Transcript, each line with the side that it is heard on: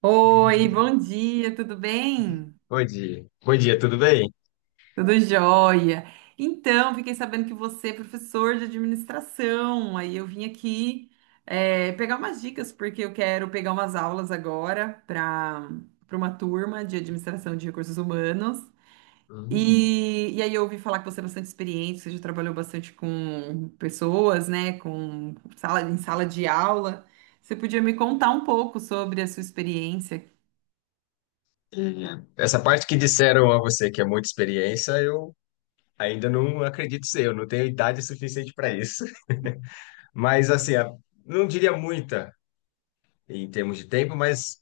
right: Oi, bom dia, tudo bem?
left: Bom dia. Bom dia, tudo bem?
right: Tudo jóia. Então, fiquei sabendo que você é professor de administração, aí eu vim aqui pegar umas dicas, porque eu quero pegar umas aulas agora para uma turma de administração de recursos humanos.
left: Hum.
right: E aí eu ouvi falar que você é bastante experiente, você já trabalhou bastante com pessoas, né, com sala, em sala de aula. Você podia me contar um pouco sobre a sua experiência.
left: É, essa parte que disseram a você que é muita experiência, eu ainda não acredito ser, eu não tenho idade suficiente para isso. Mas assim, não diria muita em termos de tempo, mas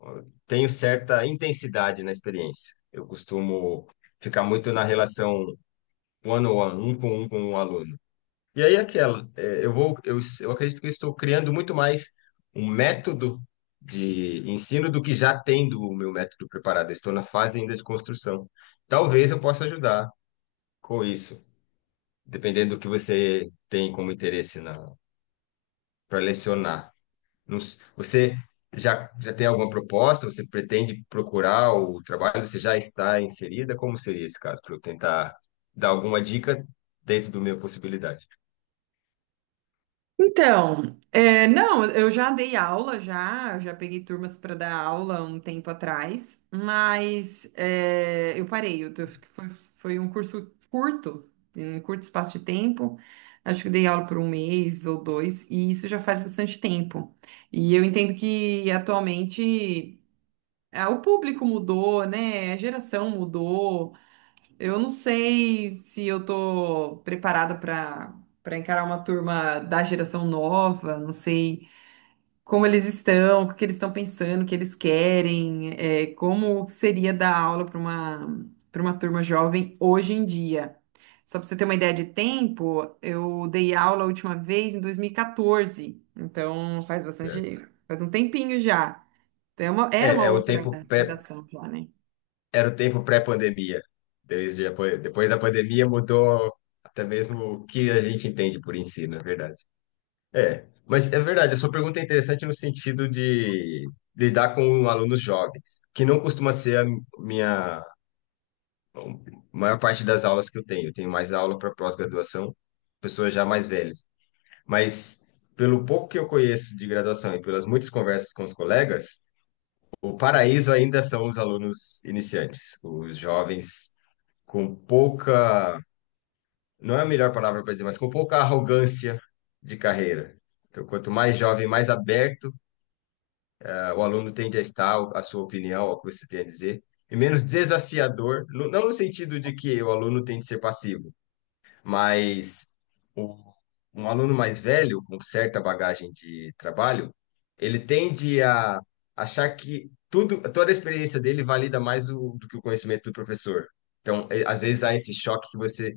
left: ó, tenho certa intensidade na experiência. Eu costumo ficar muito na relação one-on-one, um com um aluno. E aí aquela, é, eu acredito que eu estou criando muito mais um método de ensino do que já tendo o meu método preparado. Eu estou na fase ainda de construção. Talvez eu possa ajudar com isso, dependendo do que você tem como interesse na para lecionar. Não s- Você já tem alguma proposta? Você pretende procurar o trabalho? Você já está inserida? Como seria esse caso para eu tentar dar alguma dica dentro do minha possibilidade?
right: Então, é, não, eu já dei aula já, eu já peguei turmas para dar aula um tempo atrás, mas é, eu parei, foi, foi um curso curto, em um curto espaço de tempo, acho que eu dei aula por um mês ou dois, e isso já faz bastante tempo. E eu entendo que atualmente ah, o público mudou, né? A geração mudou. Eu não sei se eu tô preparada para encarar uma turma da geração nova, não sei como eles estão, o que eles estão pensando, o que eles querem, é, como seria dar aula para uma turma jovem hoje em dia. Só para você ter uma ideia de tempo, eu dei aula a última vez em 2014, então faz bastante,
left: Certo.
right: faz um tempinho já. Era uma
left: É, é o
right: outra
left: tempo
right: geração já, né?
left: era o tempo pré-pandemia. Depois da pandemia mudou até mesmo o que a gente entende por ensino, é verdade. É, mas é verdade, a sua pergunta é interessante no sentido de lidar com alunos jovens, que não costuma ser minha a maior parte das aulas que eu tenho. Eu tenho mais aula para pós-graduação, pessoas já mais velhas. Mas pelo pouco que eu conheço de graduação e pelas muitas conversas com os colegas, o paraíso ainda são os alunos iniciantes, os jovens com pouca, não é a melhor palavra para dizer, mas com pouca arrogância de carreira. Então, quanto mais jovem, mais aberto, ah, o aluno tende a estar a sua opinião, ao que você tem a dizer, e menos desafiador, não no sentido de que o aluno tem de ser passivo, mas o- um aluno mais velho, com certa bagagem de trabalho, ele tende a achar que tudo, toda a experiência dele valida mais do que o conhecimento do professor. Então, às vezes há esse choque que você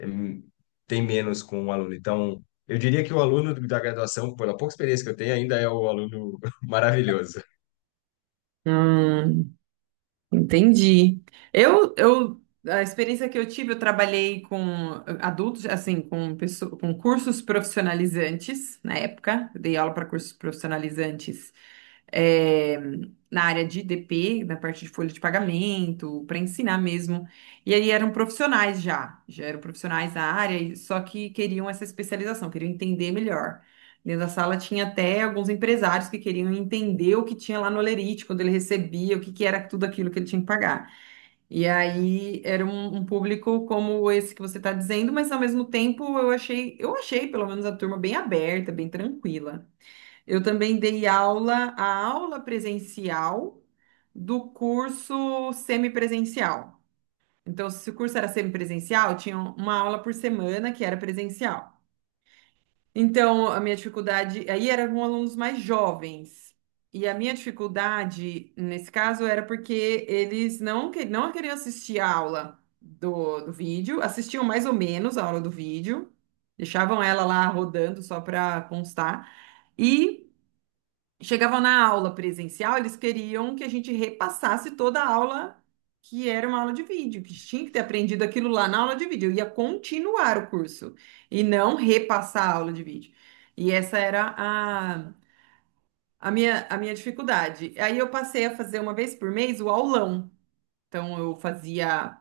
left: hum, tem menos com o aluno. Então, eu diria que o aluno da graduação, pela pouca experiência que eu tenho, ainda é o aluno maravilhoso.
right: Hum, entendi. Eu, eu, a experiência que eu tive, eu trabalhei com adultos, assim, com, com cursos profissionalizantes, na época, eu dei aula para cursos profissionalizantes, eh, na área de IDP, na parte de folha de pagamento, para ensinar mesmo. E aí eram profissionais já, já eram profissionais da área, só que queriam essa especialização, queriam entender melhor. Dentro da sala tinha até alguns empresários que queriam entender o que tinha lá no Olerite, quando ele recebia, o que que era tudo aquilo que ele tinha que pagar. E aí era um público como esse que você está dizendo, mas ao mesmo tempo eu achei pelo menos a turma bem aberta, bem tranquila. Eu também dei aula, a aula presencial do curso semipresencial. Então, se o curso era semipresencial, tinha uma aula por semana que era presencial. Então, a minha dificuldade aí era com alunos mais jovens. E a minha dificuldade nesse caso era porque eles não, não queriam assistir a aula do vídeo, assistiam mais ou menos a aula do vídeo, deixavam ela lá rodando só para constar. E chegavam na aula presencial, eles queriam que a gente repassasse toda a aula, que era uma aula de vídeo, que tinha que ter aprendido aquilo lá na aula de vídeo. Eu ia continuar o curso e não repassar a aula de vídeo. E essa a minha dificuldade. Aí eu passei a fazer uma vez por mês o aulão. Então eu fazia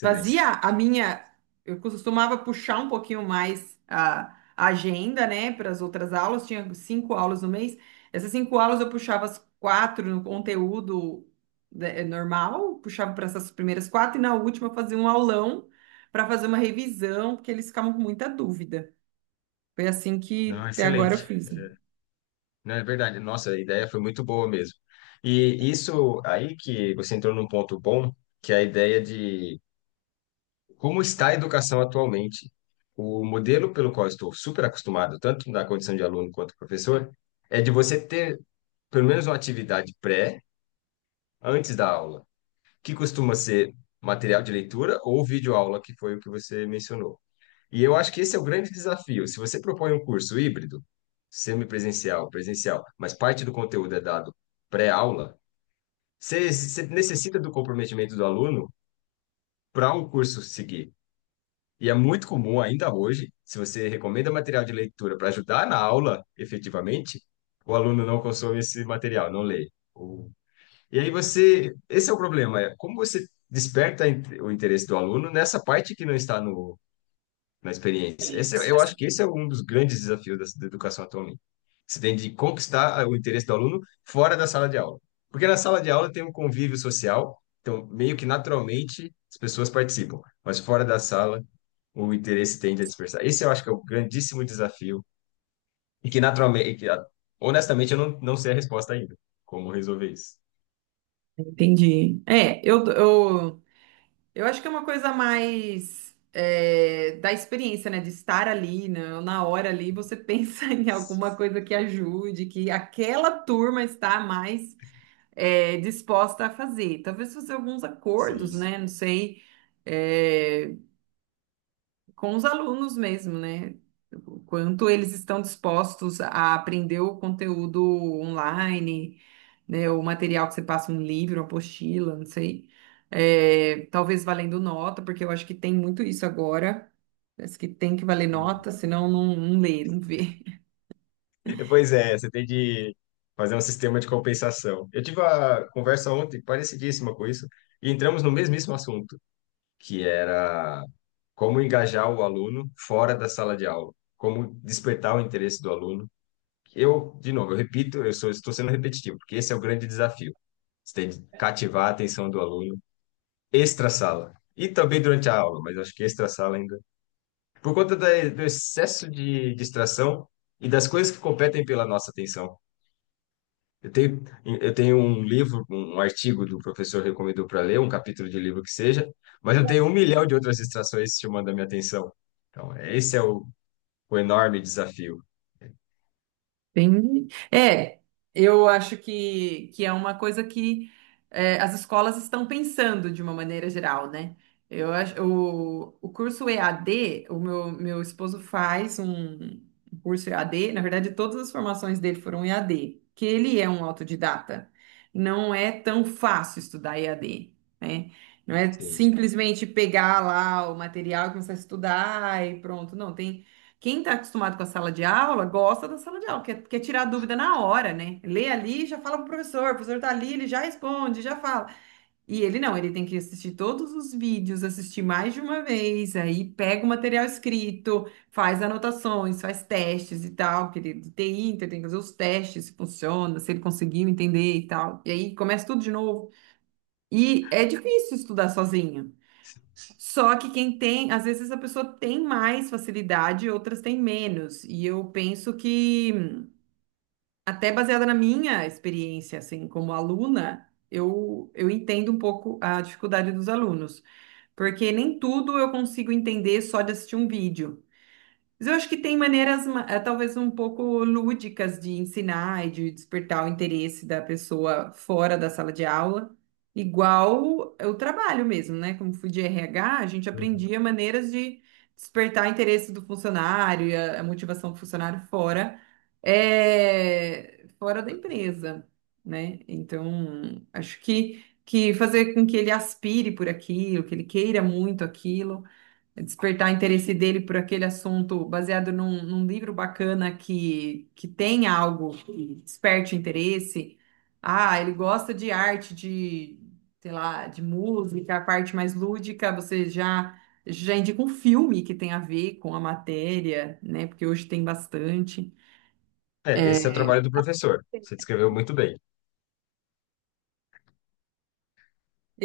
right: fazia a minha, eu costumava puxar um pouquinho mais a agenda, né, para as outras aulas, tinha cinco aulas no mês, essas cinco aulas eu puxava as quatro no conteúdo, né, é normal, puxava para essas primeiras quatro, e na última eu fazia um aulão para fazer uma revisão, porque eles ficavam com muita dúvida. Foi assim que
left: Não,
right: até agora eu
left: excelente.
right: fiz.
left: Não, é verdade. Nossa, a ideia foi muito boa mesmo. E isso aí que você entrou num ponto bom, que é a ideia de como está a educação atualmente. O modelo pelo qual eu estou super acostumado, tanto na condição de aluno quanto professor, é de você ter pelo menos uma atividade pré, antes da aula, que costuma ser material de leitura ou videoaula, que foi o que você mencionou. E eu acho que esse é o grande desafio. Se você propõe um curso híbrido, semipresencial, presencial, mas parte do conteúdo é dado pré-aula, você necessita do comprometimento do aluno para um curso seguir. E é muito comum ainda hoje, se você recomenda material de leitura para ajudar na aula, efetivamente, o aluno não consome esse material, não lê. O e aí você, Esse é o problema, é como você desperta o interesse do aluno nessa parte que não está no, na experiência. Eu acho que esse é um dos grandes desafios da educação atualmente. Você tem de conquistar o interesse do aluno fora da sala de aula. Porque na sala de aula tem um convívio social, então meio que naturalmente as pessoas participam, mas fora da sala o interesse tende a dispersar. Esse eu acho que é o grandíssimo desafio e que naturalmente, e que, ah, honestamente, eu não, não sei a resposta ainda, como resolver isso.
right: Entendi. É, eu acho que é uma coisa mais é, da experiência, né? De estar ali, na hora ali, você pensa em alguma coisa que ajude, que aquela turma está mais é, disposta a fazer. Talvez fazer alguns acordos,
left: Sim.
right: né? Não sei. eh, com os alunos mesmo, né? O quanto eles estão dispostos a aprender o conteúdo online, né? O material que você passa, um livro, uma apostila, não sei. É, talvez valendo nota, porque eu acho que tem muito isso agora. Parece que tem que valer
left: Uhum.
right: nota, senão não, não lê, não vê.
left: Pois é, você tem de fazer um sistema de compensação. Eu tive uma conversa ontem parecidíssima com isso, e entramos no mesmíssimo assunto, que era como engajar o aluno fora da sala de aula, como despertar o interesse do aluno. Eu, de novo, eu repito, estou sendo repetitivo, porque esse é o grande desafio. Você tem de cativar a atenção do aluno extra-sala, e também durante a aula, mas acho que extra-sala ainda. Por conta do excesso de distração e das coisas que competem pela nossa atenção. Eu tenho, eu tenho um livro, um artigo do professor recomendou para ler, um capítulo de livro que seja, mas eu tenho um milhão de outras distrações chamando a minha atenção. Então, é, esse é o enorme desafio.
right: Entendi. É, eu acho que é uma coisa que é, as escolas estão pensando de uma maneira geral, né? Eu acho, o curso EAD, meu esposo faz um curso EAD, na verdade, todas as formações dele foram EAD, que ele é um autodidata. Não é tão fácil estudar EAD, né? Não é
left: Sim.
right: simplesmente pegar lá o material e começar a estudar e pronto. Não, tem quem está acostumado com a sala de aula gosta da sala de aula, quer tirar a dúvida na hora, né? Lê ali, e já fala pro professor, o professor tá ali, ele já responde, já fala. E ele não, ele tem que assistir todos os vídeos, assistir mais de uma vez, aí pega o material escrito, faz anotações, faz testes e tal, porque ele de TI, então ele tem que fazer os testes, se funciona, se ele conseguiu entender e tal. E aí começa tudo de novo. E é difícil estudar sozinho. Só que quem tem, às vezes a pessoa tem mais facilidade, outras têm menos. E eu penso que, até baseada na minha experiência, assim, como aluna, eu entendo um pouco a dificuldade dos alunos, porque nem tudo eu consigo entender só de assistir um vídeo. Mas eu acho que tem maneiras, talvez um pouco lúdicas de ensinar e de despertar o interesse da pessoa fora da sala de aula, igual o trabalho mesmo, né? Como fui de RH, a gente
left: Uhum.
right: aprendia maneiras de despertar interesse do funcionário e a motivação do funcionário fora, fora da empresa, né? Então, acho que fazer com que ele aspire por aquilo, que ele queira muito aquilo, despertar interesse dele por aquele assunto baseado num livro bacana que tem algo que desperte interesse. Ah, ele gosta de arte, de, sei lá, de música, a parte mais lúdica, você já indica um filme que tem a ver com a matéria, né? Porque hoje tem bastante.
left: É, esse é o
right: É,
left: trabalho do professor. Você descreveu muito bem.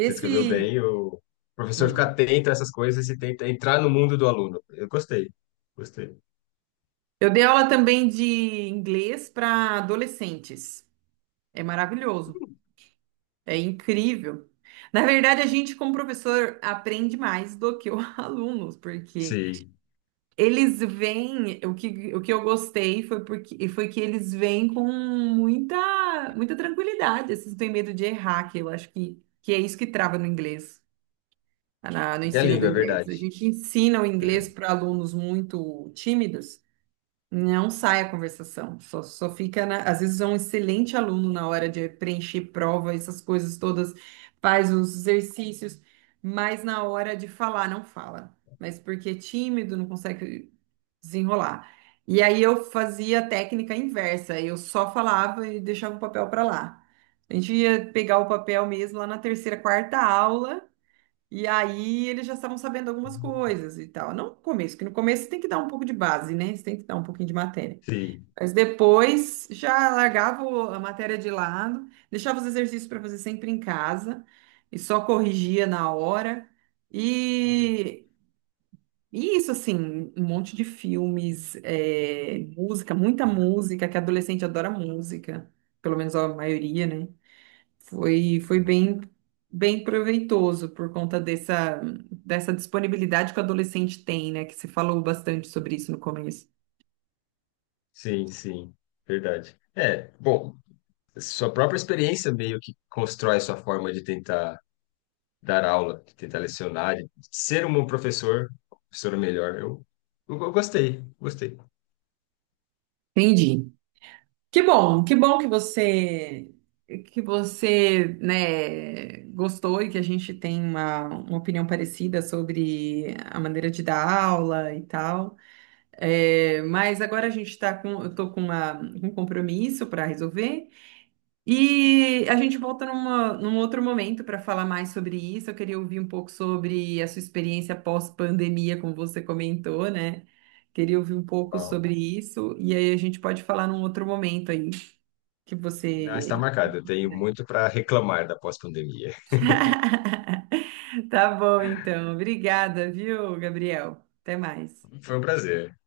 left: Você descreveu bem, o professor fica
right: hum.
left: atento a essas coisas e tenta entrar no mundo do aluno. Eu gostei, gostei.
right: Eu dei aula também de inglês para adolescentes. É maravilhoso. É incrível. Na verdade, a gente, como professor, aprende mais do que os alunos, porque
left: Sim.
right: eles vêm. O que eu gostei foi porque foi que eles vêm com muita tranquilidade. Eles não têm medo de errar, que eu acho que é isso que trava no inglês, no
left: E a
right: ensino do
left: língua, é
right: inglês.
left: verdade.
right: A gente ensina o
left: É.
right: inglês para alunos muito tímidos. Não sai a conversação, só fica às vezes é um excelente aluno na hora de preencher prova, essas coisas todas, faz os exercícios, mas na hora de falar, não fala. Mas porque é tímido, não consegue desenrolar. E aí eu fazia a técnica inversa, eu só falava e deixava o papel para lá. A gente ia pegar o papel mesmo lá na terceira, quarta aula, e aí eles já estavam sabendo algumas coisas e tal. Não no começo, que no começo você tem que dar um pouco de base, né? Você tem que dar um pouquinho de matéria.
left: Sim.
right: Mas depois já largava a matéria de lado, deixava os exercícios para fazer sempre em casa e só corrigia na hora. E, e isso, assim, um monte de filmes, é, música, muita música, que adolescente adora música, pelo menos a maioria, né? Foi bem, bem proveitoso por conta dessa, dessa disponibilidade que o adolescente tem, né? Que se falou bastante sobre isso no começo.
left: Sim, sim, verdade. É, bom, sua própria experiência meio que constrói sua forma de tentar dar aula, de tentar lecionar, de ser um bom professor, professora melhor. Eu gostei, gostei.
right: Entendi. Que bom que você, né, gostou e que a gente tem uma opinião parecida sobre a maneira de dar aula e tal. É, mas agora a gente está com, eu tô com uma- um compromisso para resolver e a gente volta num outro momento para falar mais sobre isso. Eu queria ouvir um pouco sobre a sua experiência pós-pandemia, como você comentou, né? Queria ouvir um pouco sobre
left: Uau.
right: isso e aí a gente pode falar num outro momento aí que
left: Não, está
right: você.
left: marcado. Eu tenho muito para reclamar da pós-pandemia.
right: Tá bom, então. Obrigada, viu, Gabriel? Até mais.
left: Foi um prazer.